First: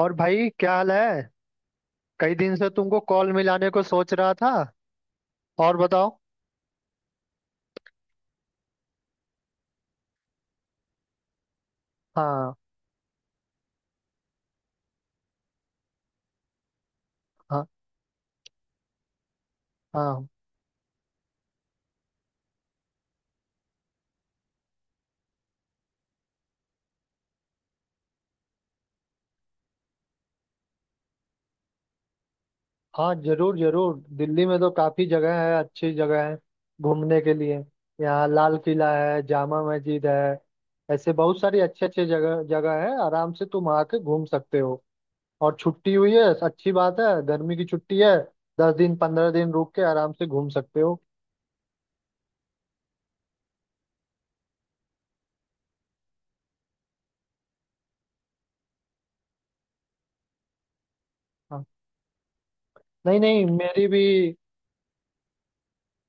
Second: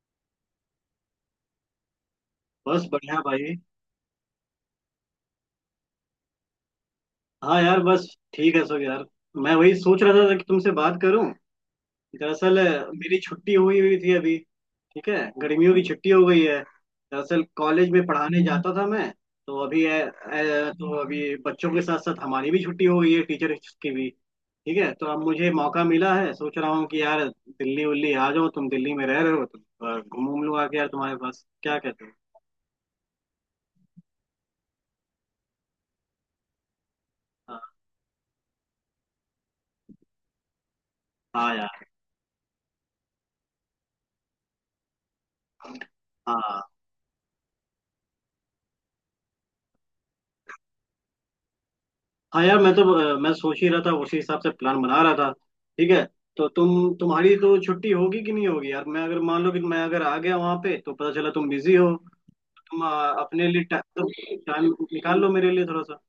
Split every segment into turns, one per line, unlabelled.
और भाई क्या हाल है? कई दिन से
बस
तुमको
बढ़िया
कॉल
भाई।
मिलाने को सोच रहा था। और बताओ।
हाँ यार बस, ठीक है सब यार। मैं वही सोच रहा था कि तुमसे बात करूं।
हाँ।
दरअसल मेरी छुट्टी हुई हुई थी अभी। ठीक है। गर्मियों की छुट्टी हो गई है, दरअसल
हाँ।
कॉलेज में पढ़ाने जाता था मैं। तो अभी
हाँ।
तो अभी बच्चों के साथ साथ हमारी भी छुट्टी हो गई है, टीचर्स की भी। ठीक है। तो अब मुझे मौका मिला है, सोच रहा हूँ कि यार दिल्ली उल्ली आ जाओ, तुम दिल्ली में रह रहे हो तो घूम लूँ आके यार तुम्हारे पास, क्या कहते हो?
हाँ, जरूर जरूर। दिल्ली में तो काफी जगह है, अच्छी जगह है घूमने के लिए।
हाँ
यहाँ लाल किला है, जामा मस्जिद है, ऐसे बहुत
हाँ
सारी
यार।
अच्छे अच्छे जगह जगह है। आराम से तुम आके घूम सकते हो। और छुट्टी हुई है।
हाँ
अच्छी बात है, गर्मी की छुट्टी है। 10 दिन 15 दिन रुक के आराम से घूम सकते हो।
हाँ यार, मैं तो मैं सोच ही रहा था, उसी हिसाब से प्लान बना रहा था। ठीक है। तो तुम्हारी तो छुट्टी होगी कि नहीं होगी यार? मैं अगर मान लो कि मैं अगर आ गया वहां पे तो पता चला तुम
हाँ।
बिजी हो। तुम
नहीं नहीं,
अपने लिए टाइम,
मेरी भी।
टाइम निकाल लो मेरे लिए थोड़ा सा।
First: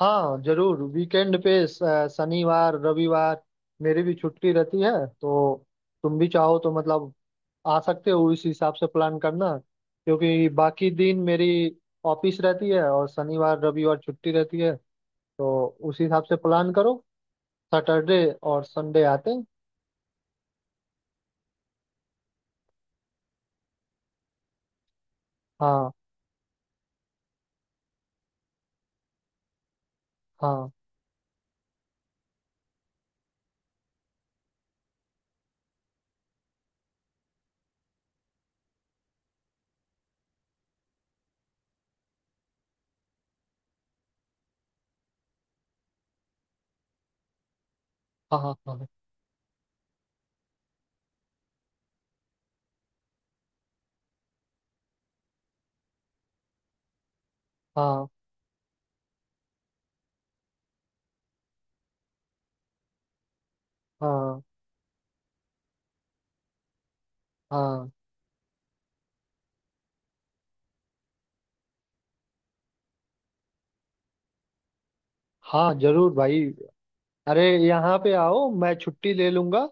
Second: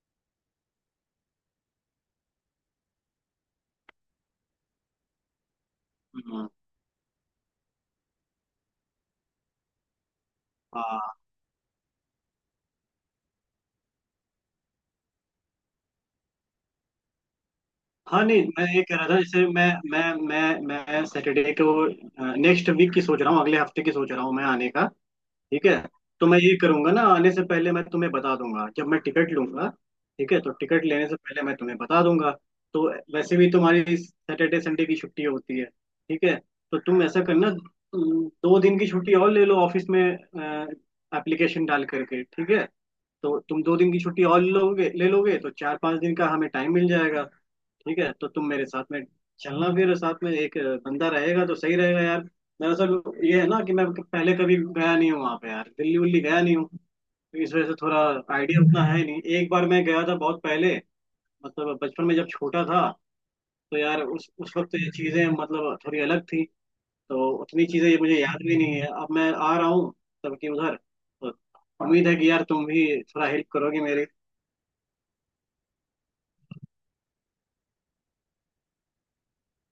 हाँ जरूर, वीकेंड पे शनिवार रविवार मेरी भी छुट्टी रहती है। तो तुम भी
हम्म।
चाहो तो मतलब आ सकते हो। इस हिसाब से प्लान करना क्योंकि बाकी दिन
हाँ
मेरी ऑफिस रहती है और शनिवार रविवार छुट्टी रहती है। तो उस हिसाब से प्लान करो। सैटरडे
हाँ, नहीं
और
मैं ये कह
संडे
रहा था,
आते हैं।
जैसे मैं सैटरडे को, नेक्स्ट वीक की सोच रहा हूँ, अगले हफ्ते की सोच रहा हूँ मैं आने का। ठीक है।
हाँ।
तो मैं ये करूंगा ना, आने से पहले मैं तुम्हें बता दूंगा जब मैं टिकट लूंगा। ठीक है, तो
हाँ।
टिकट लेने से पहले मैं तुम्हें बता दूंगा। तो वैसे भी तुम्हारी सैटरडे संडे की छुट्टी होती है, ठीक है। तो तुम ऐसा करना, तुम दो दिन की छुट्टी और ले लो ऑफिस में एप्लीकेशन डाल करके, ठीक है। तो तुम दो दिन की छुट्टी और लोगे, ले लोगे तो चार पांच दिन का हमें टाइम मिल जाएगा। ठीक है, तो
हाँ।
तुम
हाँ।
मेरे साथ
हाँ।
में चलना, फिर साथ में एक बंदा रहेगा तो सही रहेगा यार। दरअसल ये है ना कि मैं पहले कभी गया नहीं हूँ वहाँ पे यार, दिल्ली उल्ली गया नहीं हूँ। तो इस वजह से थोड़ा
हाँ।
आइडिया उतना है नहीं, एक बार मैं गया था बहुत पहले, मतलब बचपन में जब छोटा था। तो यार उस
हाँ।
उस वक्त ये चीज़ें मतलब थोड़ी अलग थी। तो उतनी चीज़ें
हाँ।
ये मुझे याद भी नहीं है अब मैं आ रहा हूँ तब की उधर तो। उम्मीद है कि यार तुम भी थोड़ा हेल्प करोगे मेरे।
हाँ जरूर भाई। अरे, यहाँ पे आओ, मैं छुट्टी ले लूंगा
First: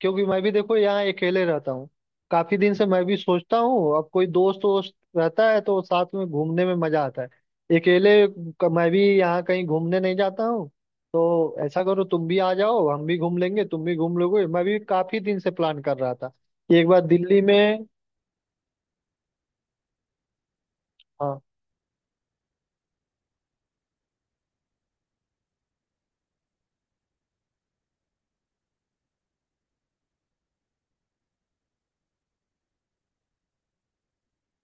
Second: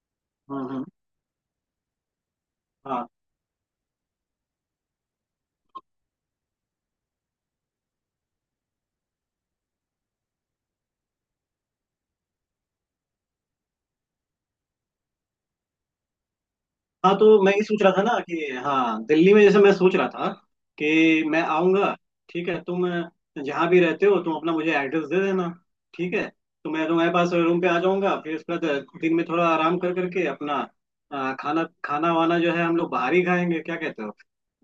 क्योंकि मैं भी देखो
हम्म।
यहाँ अकेले रहता हूँ। काफी दिन से मैं
हाँ
भी सोचता हूँ, अब कोई दोस्त वोस्त रहता है तो साथ में घूमने में मजा आता है। अकेले मैं भी यहाँ कहीं घूमने नहीं जाता हूँ। तो ऐसा करो, तुम भी आ जाओ, हम भी घूम लेंगे, तुम भी घूम लोगे। मैं भी काफी दिन से प्लान कर रहा था कि एक बार
हाँ।
दिल्ली
तो मैं ये सोच
में।
रहा था ना कि, हाँ दिल्ली में, जैसे मैं सोच रहा था कि
हाँ।
मैं आऊँगा। ठीक है, तुम जहाँ भी रहते हो तुम अपना मुझे एड्रेस दे देना, ठीक है। तो मैं तुम्हारे पास रूम पे आ जाऊँगा, फिर उसके बाद दिन में थोड़ा आराम कर करके अपना खाना खाना वाना जो है हम लोग बाहर ही खाएंगे, क्या कहते हो?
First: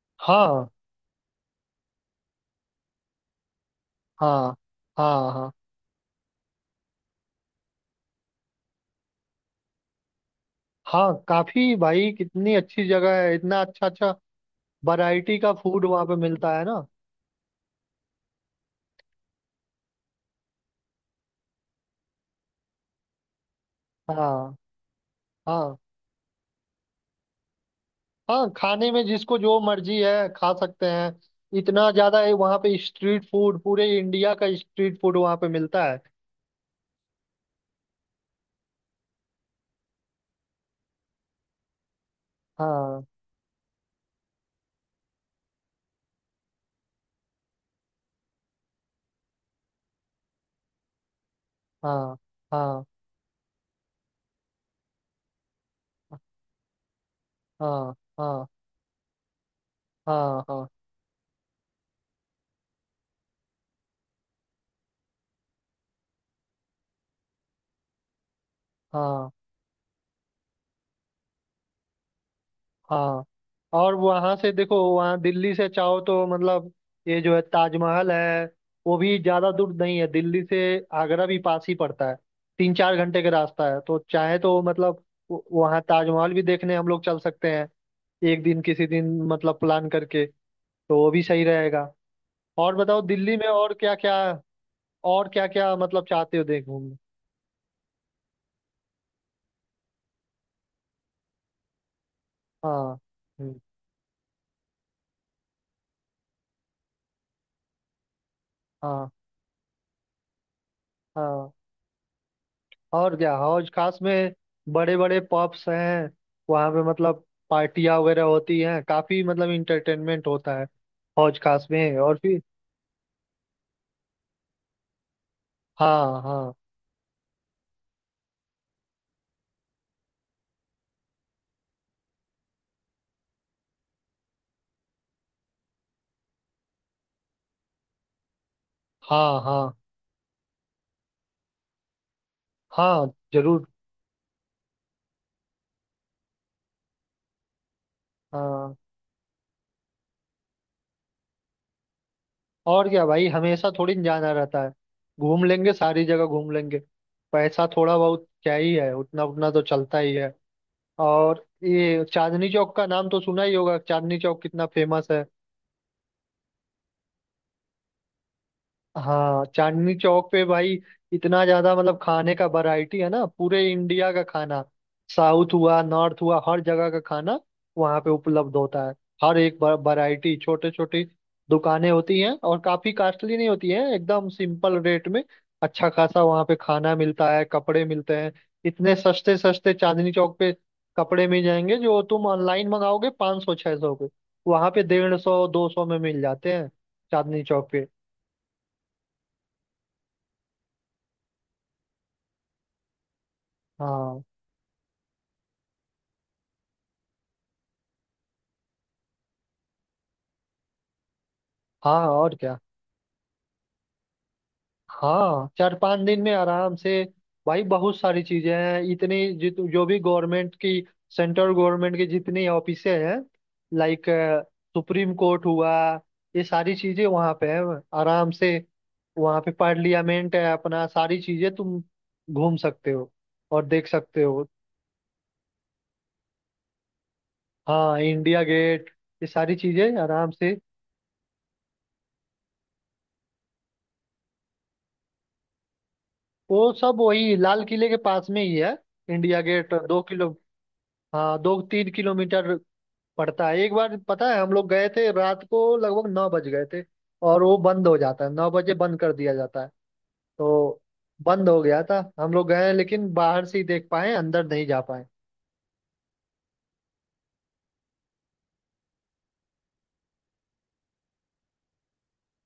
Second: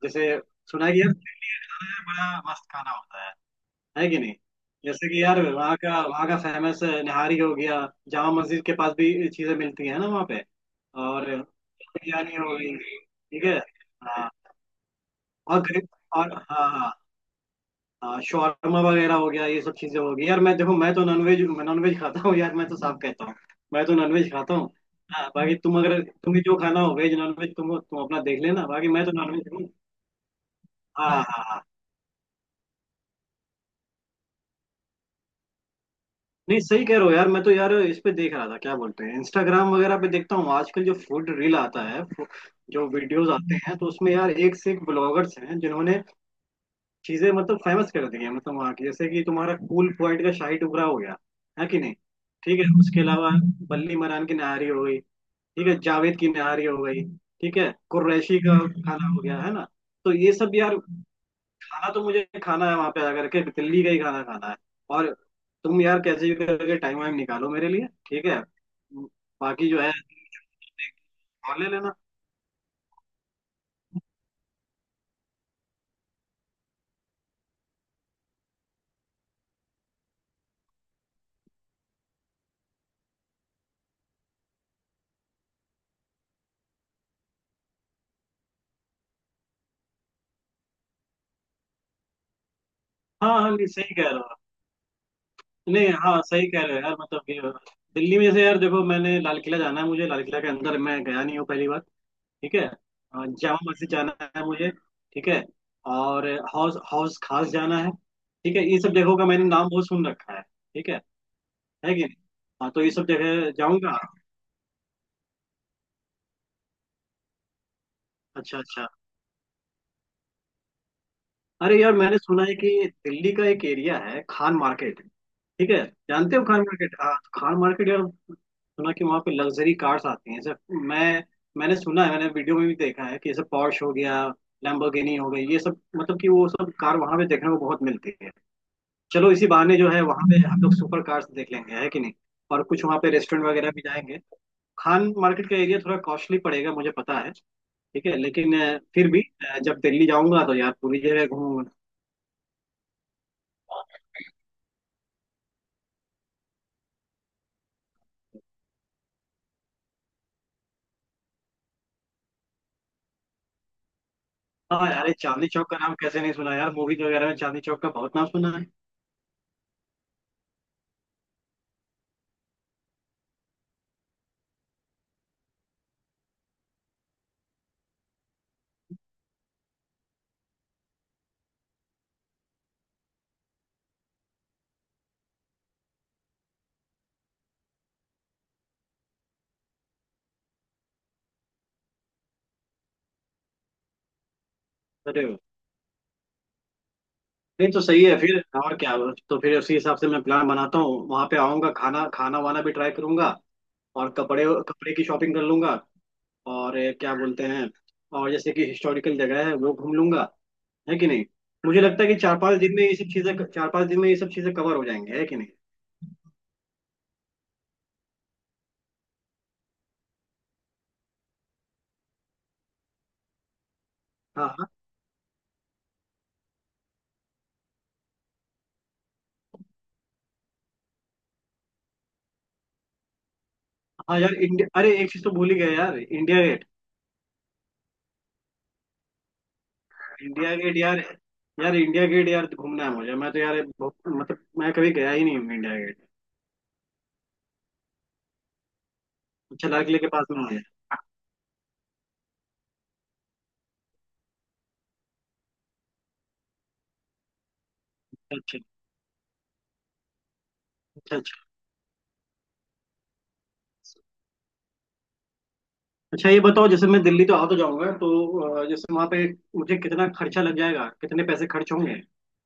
जैसे
हाँ।
सुना है कि यार दिल्ली में बड़ा मस्त खाना होता है कि नहीं?
हाँ।
जैसे कि
हाँ।
यार
हाँ।
वहाँ का फेमस निहारी हो गया, जामा मस्जिद के पास भी चीजें मिलती है ना वहाँ पे,
हाँ
और
काफी भाई,
बिरयानी
कितनी
हो गई,
अच्छी जगह है,
ठीक है।
इतना अच्छा अच्छा
हाँ
वैरायटी का
और
फूड
गरीब
वहाँ पे
और
मिलता है
हाँ
ना।
हाँ। हाँ शौरमा वगैरह हो गया, ये सब चीजें हो गई यार। मैं देखो, मैं तो नॉनवेज नॉनवेज खाता हूँ यार, मैं तो साफ कहता हूँ, मैं तो नॉनवेज खाता
हाँ।
हूँ। हाँ बाकी
हाँ।
तुम, अगर तुम्हें जो खाना हो वेज नॉनवेज, तुम अपना देख
हाँ,
लेना, बाकी
खाने में
मैं तो
जिसको
नॉनवेज
जो
हूँ।
मर्जी है खा सकते
हाँ हाँ
हैं।
हाँ।
इतना ज्यादा है वहाँ पे स्ट्रीट फूड, पूरे इंडिया का स्ट्रीट फूड वहाँ पे मिलता है।
नहीं सही कह रहे हो यार। मैं तो यार इस पे देख रहा था, क्या बोलते हैं, इंस्टाग्राम वगैरह पे देखता हूँ आजकल, जो फूड रील आता है, जो
हाँ।
वीडियोस आते हैं, तो उसमें यार एक से एक ब्लॉगर्स हैं जिन्होंने चीजें मतलब फेमस कर दी है, मतलब वहाँ की, जैसे कि तुम्हारा कूल पॉइंट का शाही टुकड़ा हो गया, है कि नहीं?
हाँ।
ठीक है,
हाँ।
उसके अलावा बल्ली मरान की नहारी हो गई, ठीक है, जावेद की नहारी हो गई, ठीक है,
हाँ।
कुरैशी
हाँ।
का खाना हो गया, है ना? तो ये
हाँ।
सब
हाँ।
यार खाना तो मुझे खाना है वहां पे आकर के, दिल्ली का ही खाना खाना है। और तुम यार कैसे भी करके टाइम वाइम निकालो मेरे लिए, ठीक है।
हाँ।
बाकी जो है और ले लेना।
हाँ। और वहाँ से देखो, वहाँ दिल्ली से चाहो तो मतलब ये जो है ताजमहल है, वो भी ज्यादा दूर नहीं है दिल्ली से। आगरा भी पास ही पड़ता है, 3-4 घंटे का रास्ता है। तो चाहे तो मतलब वहाँ ताजमहल भी देखने हम लोग चल सकते हैं। एक दिन किसी दिन मतलब प्लान करके, तो वो भी सही रहेगा। और बताओ दिल्ली
हाँ
में
हाँ, नहीं
और क्या
सही कह रहे
क्या।
हो,
और क्या क्या
नहीं
मतलब
हाँ
चाहते हो
सही कह रहे
देखने
हो यार,
में।
मतलब कि दिल्ली में से, यार देखो, मैंने लाल किला जाना है, मुझे लाल किला के अंदर मैं गया नहीं हूँ पहली बार। ठीक है।
हाँ।
जामा
हम्म।
मस्जिद जाना है मुझे, ठीक है। और हाउस हाउस खास जाना है, ठीक है। ये सब
हाँ।
जगहों का मैंने नाम बहुत सुन रखा है, ठीक है
हाँ
है कि नहीं? हाँ तो ये सब
और क्या,
जगह
हौज खास
जाऊंगा।
में बड़े बड़े पब्स हैं वहाँ पे। मतलब पार्टियाँ वगैरह
अच्छा
होती हैं
अच्छा।
काफी, मतलब इंटरटेनमेंट होता है हौज खास
अरे यार
में। और
मैंने
फिर
सुना है कि दिल्ली का एक एरिया है खान मार्केट, ठीक है।
हाँ।
जानते हो
हाँ।
खान मार्केट? हाँ तो खान मार्केट यार, सुना कि वहाँ पे लग्जरी कार्स आती हैं सर। मैं मैंने सुना है, मैंने वीडियो में भी देखा है कि जैसे पॉर्श हो गया, लैम्बोर्गिनी हो गई, ये सब, मतलब कि वो सब कार वहाँ पे देखने को बहुत मिलती है। चलो
हाँ।
इसी
हाँ।
बहाने जो है वहाँ पे हम लोग सुपर कार्स देख लेंगे, है कि नहीं? और कुछ वहाँ
हाँ
पे रेस्टोरेंट
जरूर।
वगैरह भी जाएंगे। खान मार्केट का एरिया थोड़ा कॉस्टली पड़ेगा मुझे पता है, ठीक है, लेकिन
हाँ
फिर भी जब दिल्ली जाऊंगा तो यार पूरी जगह घूमूंगा।
और क्या भाई, हमेशा थोड़ी न जाना रहता है, घूम लेंगे, सारी जगह घूम लेंगे। पैसा थोड़ा बहुत क्या ही है, उतना उतना तो चलता ही है। और ये चांदनी चौक का नाम तो सुना ही होगा, चांदनी चौक कितना
हाँ यार
फेमस
ये
है।
चांदनी चौक का नाम कैसे नहीं सुना यार, मूवीज वगैरह में चांदनी चौक का बहुत नाम सुना है।
हाँ चांदनी चौक पे भाई, इतना ज्यादा मतलब खाने का वैरायटी है ना, पूरे इंडिया का खाना। साउथ हुआ नॉर्थ हुआ, हर जगह का खाना वहाँ पे उपलब्ध होता है। हर एक वैरायटी छोटे छोटे दुकानें होती हैं और काफी कॉस्टली नहीं होती है, एकदम सिंपल रेट में अच्छा खासा वहाँ पे खाना मिलता है। कपड़े मिलते हैं इतने सस्ते सस्ते चांदनी चौक पे। कपड़े मिल जाएंगे जो तुम ऑनलाइन मंगाओगे 500 600 पे, वहाँ पे डेढ़
अरे वाह।
सौ 200 में मिल जाते हैं चांदनी चौक
नहीं तो
पे।
सही है फिर, और क्या। तो फिर उसी हिसाब से मैं प्लान बनाता हूँ, वहां पे आऊंगा, खाना खाना वाना भी ट्राई करूंगा, और
हाँ।
कपड़े कपड़े की शॉपिंग कर लूंगा। और ये क्या बोलते हैं, और जैसे कि हिस्टोरिकल जगह है वो घूम लूंगा, है कि नहीं? मुझे लगता
हाँ
है कि
और
चार
क्या।
पांच दिन में ये सब चीजें, चार पांच दिन में ये सब चीजें कवर हो जाएंगे, है कि
हाँ
नहीं?
4-5 दिन में आराम से। भाई बहुत सारी चीजें हैं, इतनी जित जो भी गवर्नमेंट की, सेंट्रल गवर्नमेंट की जितनी ऑफिसें हैं, लाइक
हाँ हाँ
सुप्रीम कोर्ट हुआ, ये सारी चीजें वहाँ पे हैं। आराम से वहाँ पे पार्लियामेंट है अपना, सारी चीजें तुम घूम सकते हो और देख
हाँ
सकते
यार
हो।
इंडिया, अरे एक चीज तो भूल ही गया यार, इंडिया
हाँ इंडिया गेट, ये सारी चीजें आराम
इंडिया
से।
गेट यार, यार इंडिया गेट यार घूमना है मुझे, मैं तो यार बहुत मतलब मैं कभी गया ही नहीं हूँ इंडिया गेट।
वो सब वही लाल किले के पास में ही है। इंडिया
अच्छा
गेट
लाल किले
दो
के पास
किलो
में? मुझे
हाँ 2-3 किलोमीटर पड़ता है। एक बार पता है हम लोग गए थे, रात को लगभग 9 बज गए थे और वो बंद हो जाता है, 9
अच्छा
बजे बंद कर दिया जाता है। तो
अच्छा। अच्छा
बंद हो गया था, हम लोग गए लेकिन बाहर से ही देख पाए, अंदर नहीं जा पाए।
अच्छा, ये बताओ, जैसे मैं दिल्ली तो आ तो जाऊंगा तो जैसे वहां पे मुझे कितना खर्चा लग जाएगा, कितने पैसे खर्च होंगे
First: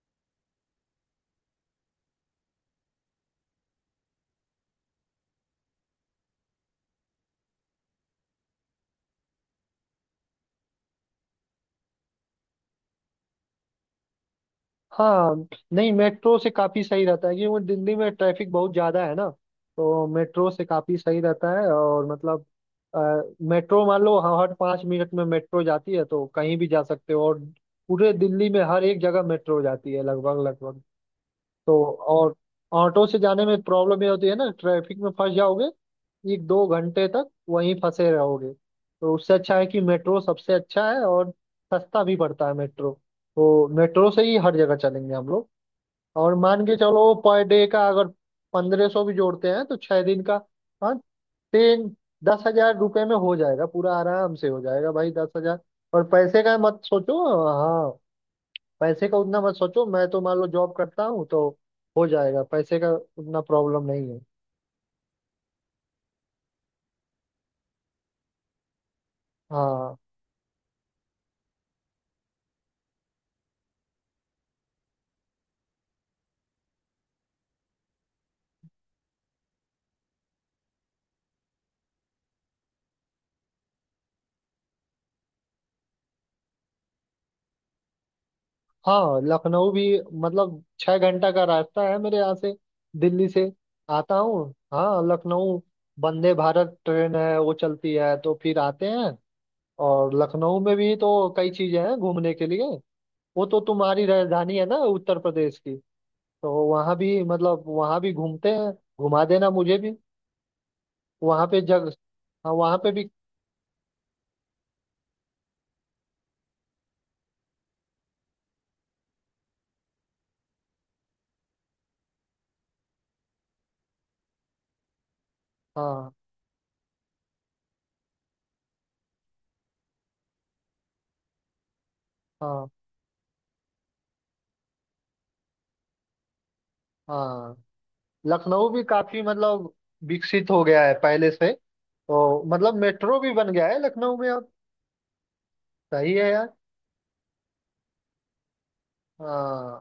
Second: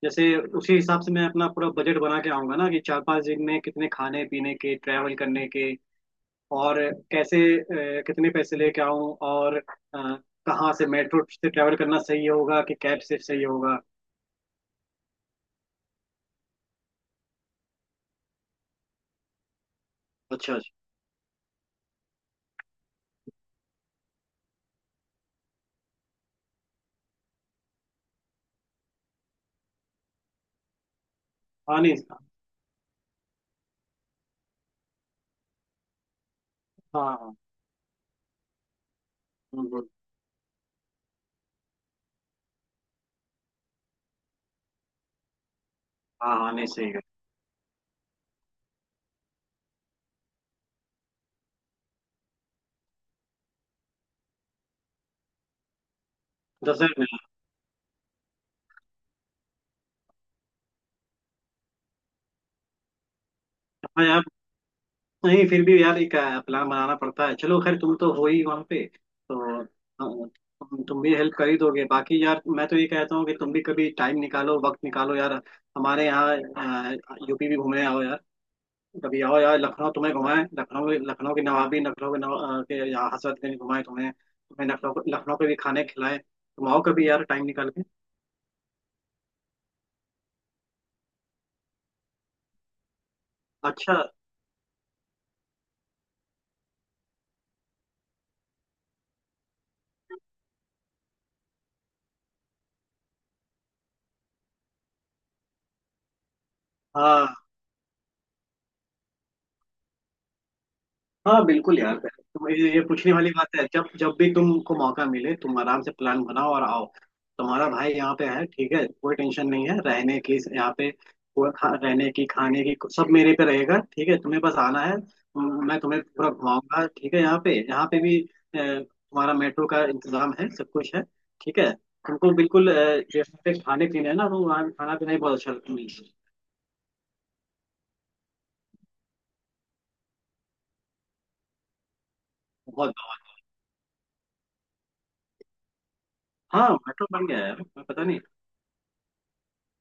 जैसे, उसी हिसाब से मैं अपना पूरा बजट बना के आऊंगा ना, कि चार पांच दिन में कितने खाने पीने के, ट्रैवल करने के, और कैसे कितने पैसे लेके आऊं, और कहाँ से, मेट्रो से ट्रैवल करना सही होगा कि कैब से सही होगा?
हाँ नहीं, मेट्रो से काफ़ी सही रहता है क्योंकि दिल्ली में ट्रैफिक बहुत ज़्यादा है ना। तो मेट्रो
अच्छा
से
अच्छा।
काफ़ी सही रहता है और मतलब अ, मेट्रो मान लो, हाँ, हर 5 मिनट में मेट्रो जाती है, तो कहीं भी जा सकते हो। और पूरे दिल्ली में हर एक जगह मेट्रो जाती है लगभग लगभग। तो
हानिस का।
और ऑटो से जाने में प्रॉब्लम ये होती है ना, ट्रैफिक में फंस जाओगे, 1-2 घंटे
हाँ
तक
हाँ।
वहीं फंसे रहोगे। तो उससे अच्छा है
हम्म
कि
हम्म।
मेट्रो सबसे अच्छा है और सस्ता भी पड़ता है मेट्रो। तो मेट्रो से ही हर जगह चलेंगे हम लोग। और
हाँ
मान
हानिस
के
सही है।
चलो पर डे का अगर 1500 भी जोड़ते हैं, तो 6 दिन का हाँ तीन 10,000 रुपये में हो जाएगा पूरा, आराम से हो जाएगा भाई। 10,000, और पैसे का मत
दशहर में।
सोचो। हाँ। पैसे का उतना मत सोचो, मैं तो मान लो जॉब करता हूँ तो हो जाएगा। पैसे का उतना प्रॉब्लम
हाँ
नहीं है।
यार, नहीं फिर भी यार एक प्लान बनाना पड़ता है, चलो खैर तुम तो हो ही वहाँ पे तो हाँ,
हाँ।
तुम भी हेल्प कर ही दोगे। बाकी यार मैं तो ये कहता हूँ कि तुम भी कभी टाइम निकालो, वक्त निकालो यार, हमारे यहाँ यूपी भी घूमने आओ यार। कभी आओ यार, लखनऊ तुम्हें घुमाएं, लखनऊ लखनऊ की नवाबी, लखनऊ के नवा के यहाँ हजरतगंज घुमाएं तुम्हें, लखनऊ लखनऊ के भी खाने खिलाएं, तुम आओ कभी यार टाइम निकाल के।
हाँ लखनऊ भी मतलब 6 घंटा का रास्ता है मेरे यहाँ से, दिल्ली से
अच्छा
आता हूँ। हाँ लखनऊ वंदे भारत ट्रेन है वो चलती है, तो फिर आते हैं। और लखनऊ में भी तो कई चीजें हैं घूमने के लिए। वो तो तुम्हारी राजधानी है ना, उत्तर प्रदेश की। तो वहाँ भी
हाँ
मतलब वहाँ भी घूमते हैं। घुमा देना मुझे भी
हाँ
वहाँ पे
बिल्कुल
जग।
यार। तुम
हाँ वहाँ
ये
पे भी।
पूछने वाली बात है, जब जब भी तुमको मौका मिले तुम आराम से प्लान बनाओ और आओ। तुम्हारा भाई यहाँ पे है, ठीक है, कोई टेंशन नहीं है रहने की यहाँ पे। कोई रहने की खाने की सब मेरे पे रहेगा, ठीक है। तुम्हें बस आना है, मैं तुम्हें
हाँ।
पूरा घुमाऊंगा, ठीक है। यहाँ पे भी तुम्हारा मेट्रो का इंतजाम है, सब कुछ है, ठीक है। तुमको
हाँ।
बिल्कुल जैसे पे खाने पीने है ना, तो वहाँ खाना पीना ही बहुत अच्छा मिलता है।
हाँ लखनऊ भी काफी मतलब विकसित हो गया है पहले से तो। मतलब
बहुत
मेट्रो
बहुत।
भी बन गया है लखनऊ में अब। सही है यार।
हाँ मेट्रो बन गया है, मैं पता नहीं।
हाँ।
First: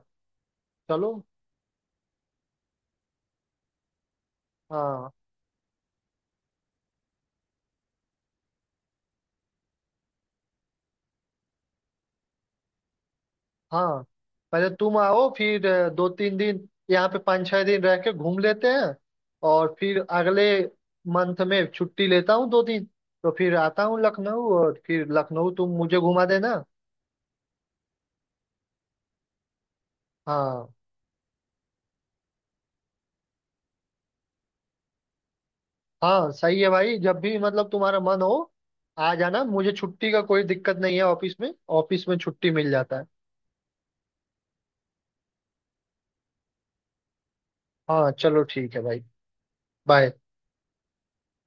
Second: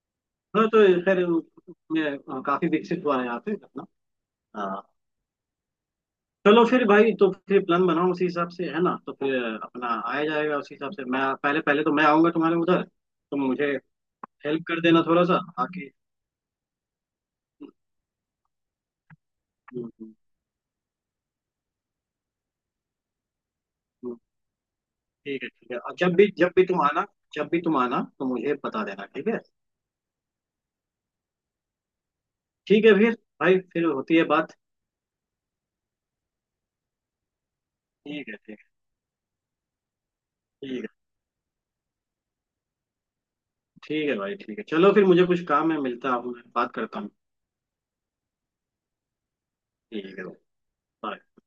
हाँ तो
चलो।
खैर मैं, हाँ, काफी विकसित हुआ है यहाँ पे अपना। हाँ।
हाँ।
चलो फिर भाई, तो फिर प्लान बनाओ उसी हिसाब से, है ना, तो फिर अपना आया जाएगा उसी हिसाब से। मैं पहले पहले तो मैं आऊंगा तुम्हारे उधर, तो मुझे
हाँ।
हेल्प
पहले
कर
तुम
देना थोड़ा
आओ,
सा
फिर
बाकी।
2-3 दिन यहाँ पे 5-6 दिन रह के घूम लेते हैं। और
हम्म
फिर
हम्म।
अगले मंथ में छुट्टी लेता हूँ 2 दिन, तो फिर आता हूँ
हम्म।
लखनऊ और फिर
ठीक है
लखनऊ
ठीक
तुम
है, और
मुझे घुमा
जब
देना।
भी तुम आना, जब भी तुम आना तो मुझे बता देना, ठीक है।
हाँ।
ठीक है फिर भाई, फिर होती है बात।
हाँ सही है भाई, जब भी मतलब तुम्हारा मन
ठीक
हो
है ठीक है।
आ जाना। मुझे छुट्टी का कोई दिक्कत
ठीक है
नहीं है ऑफिस में। ऑफिस में छुट्टी मिल जाता है।
ठीक है भाई, ठीक है चलो फिर, मुझे कुछ काम है, मिलता हूँ, बात करता हूँ।
हाँ चलो ठीक है भाई। बाय।
ठीक है भाई, bye।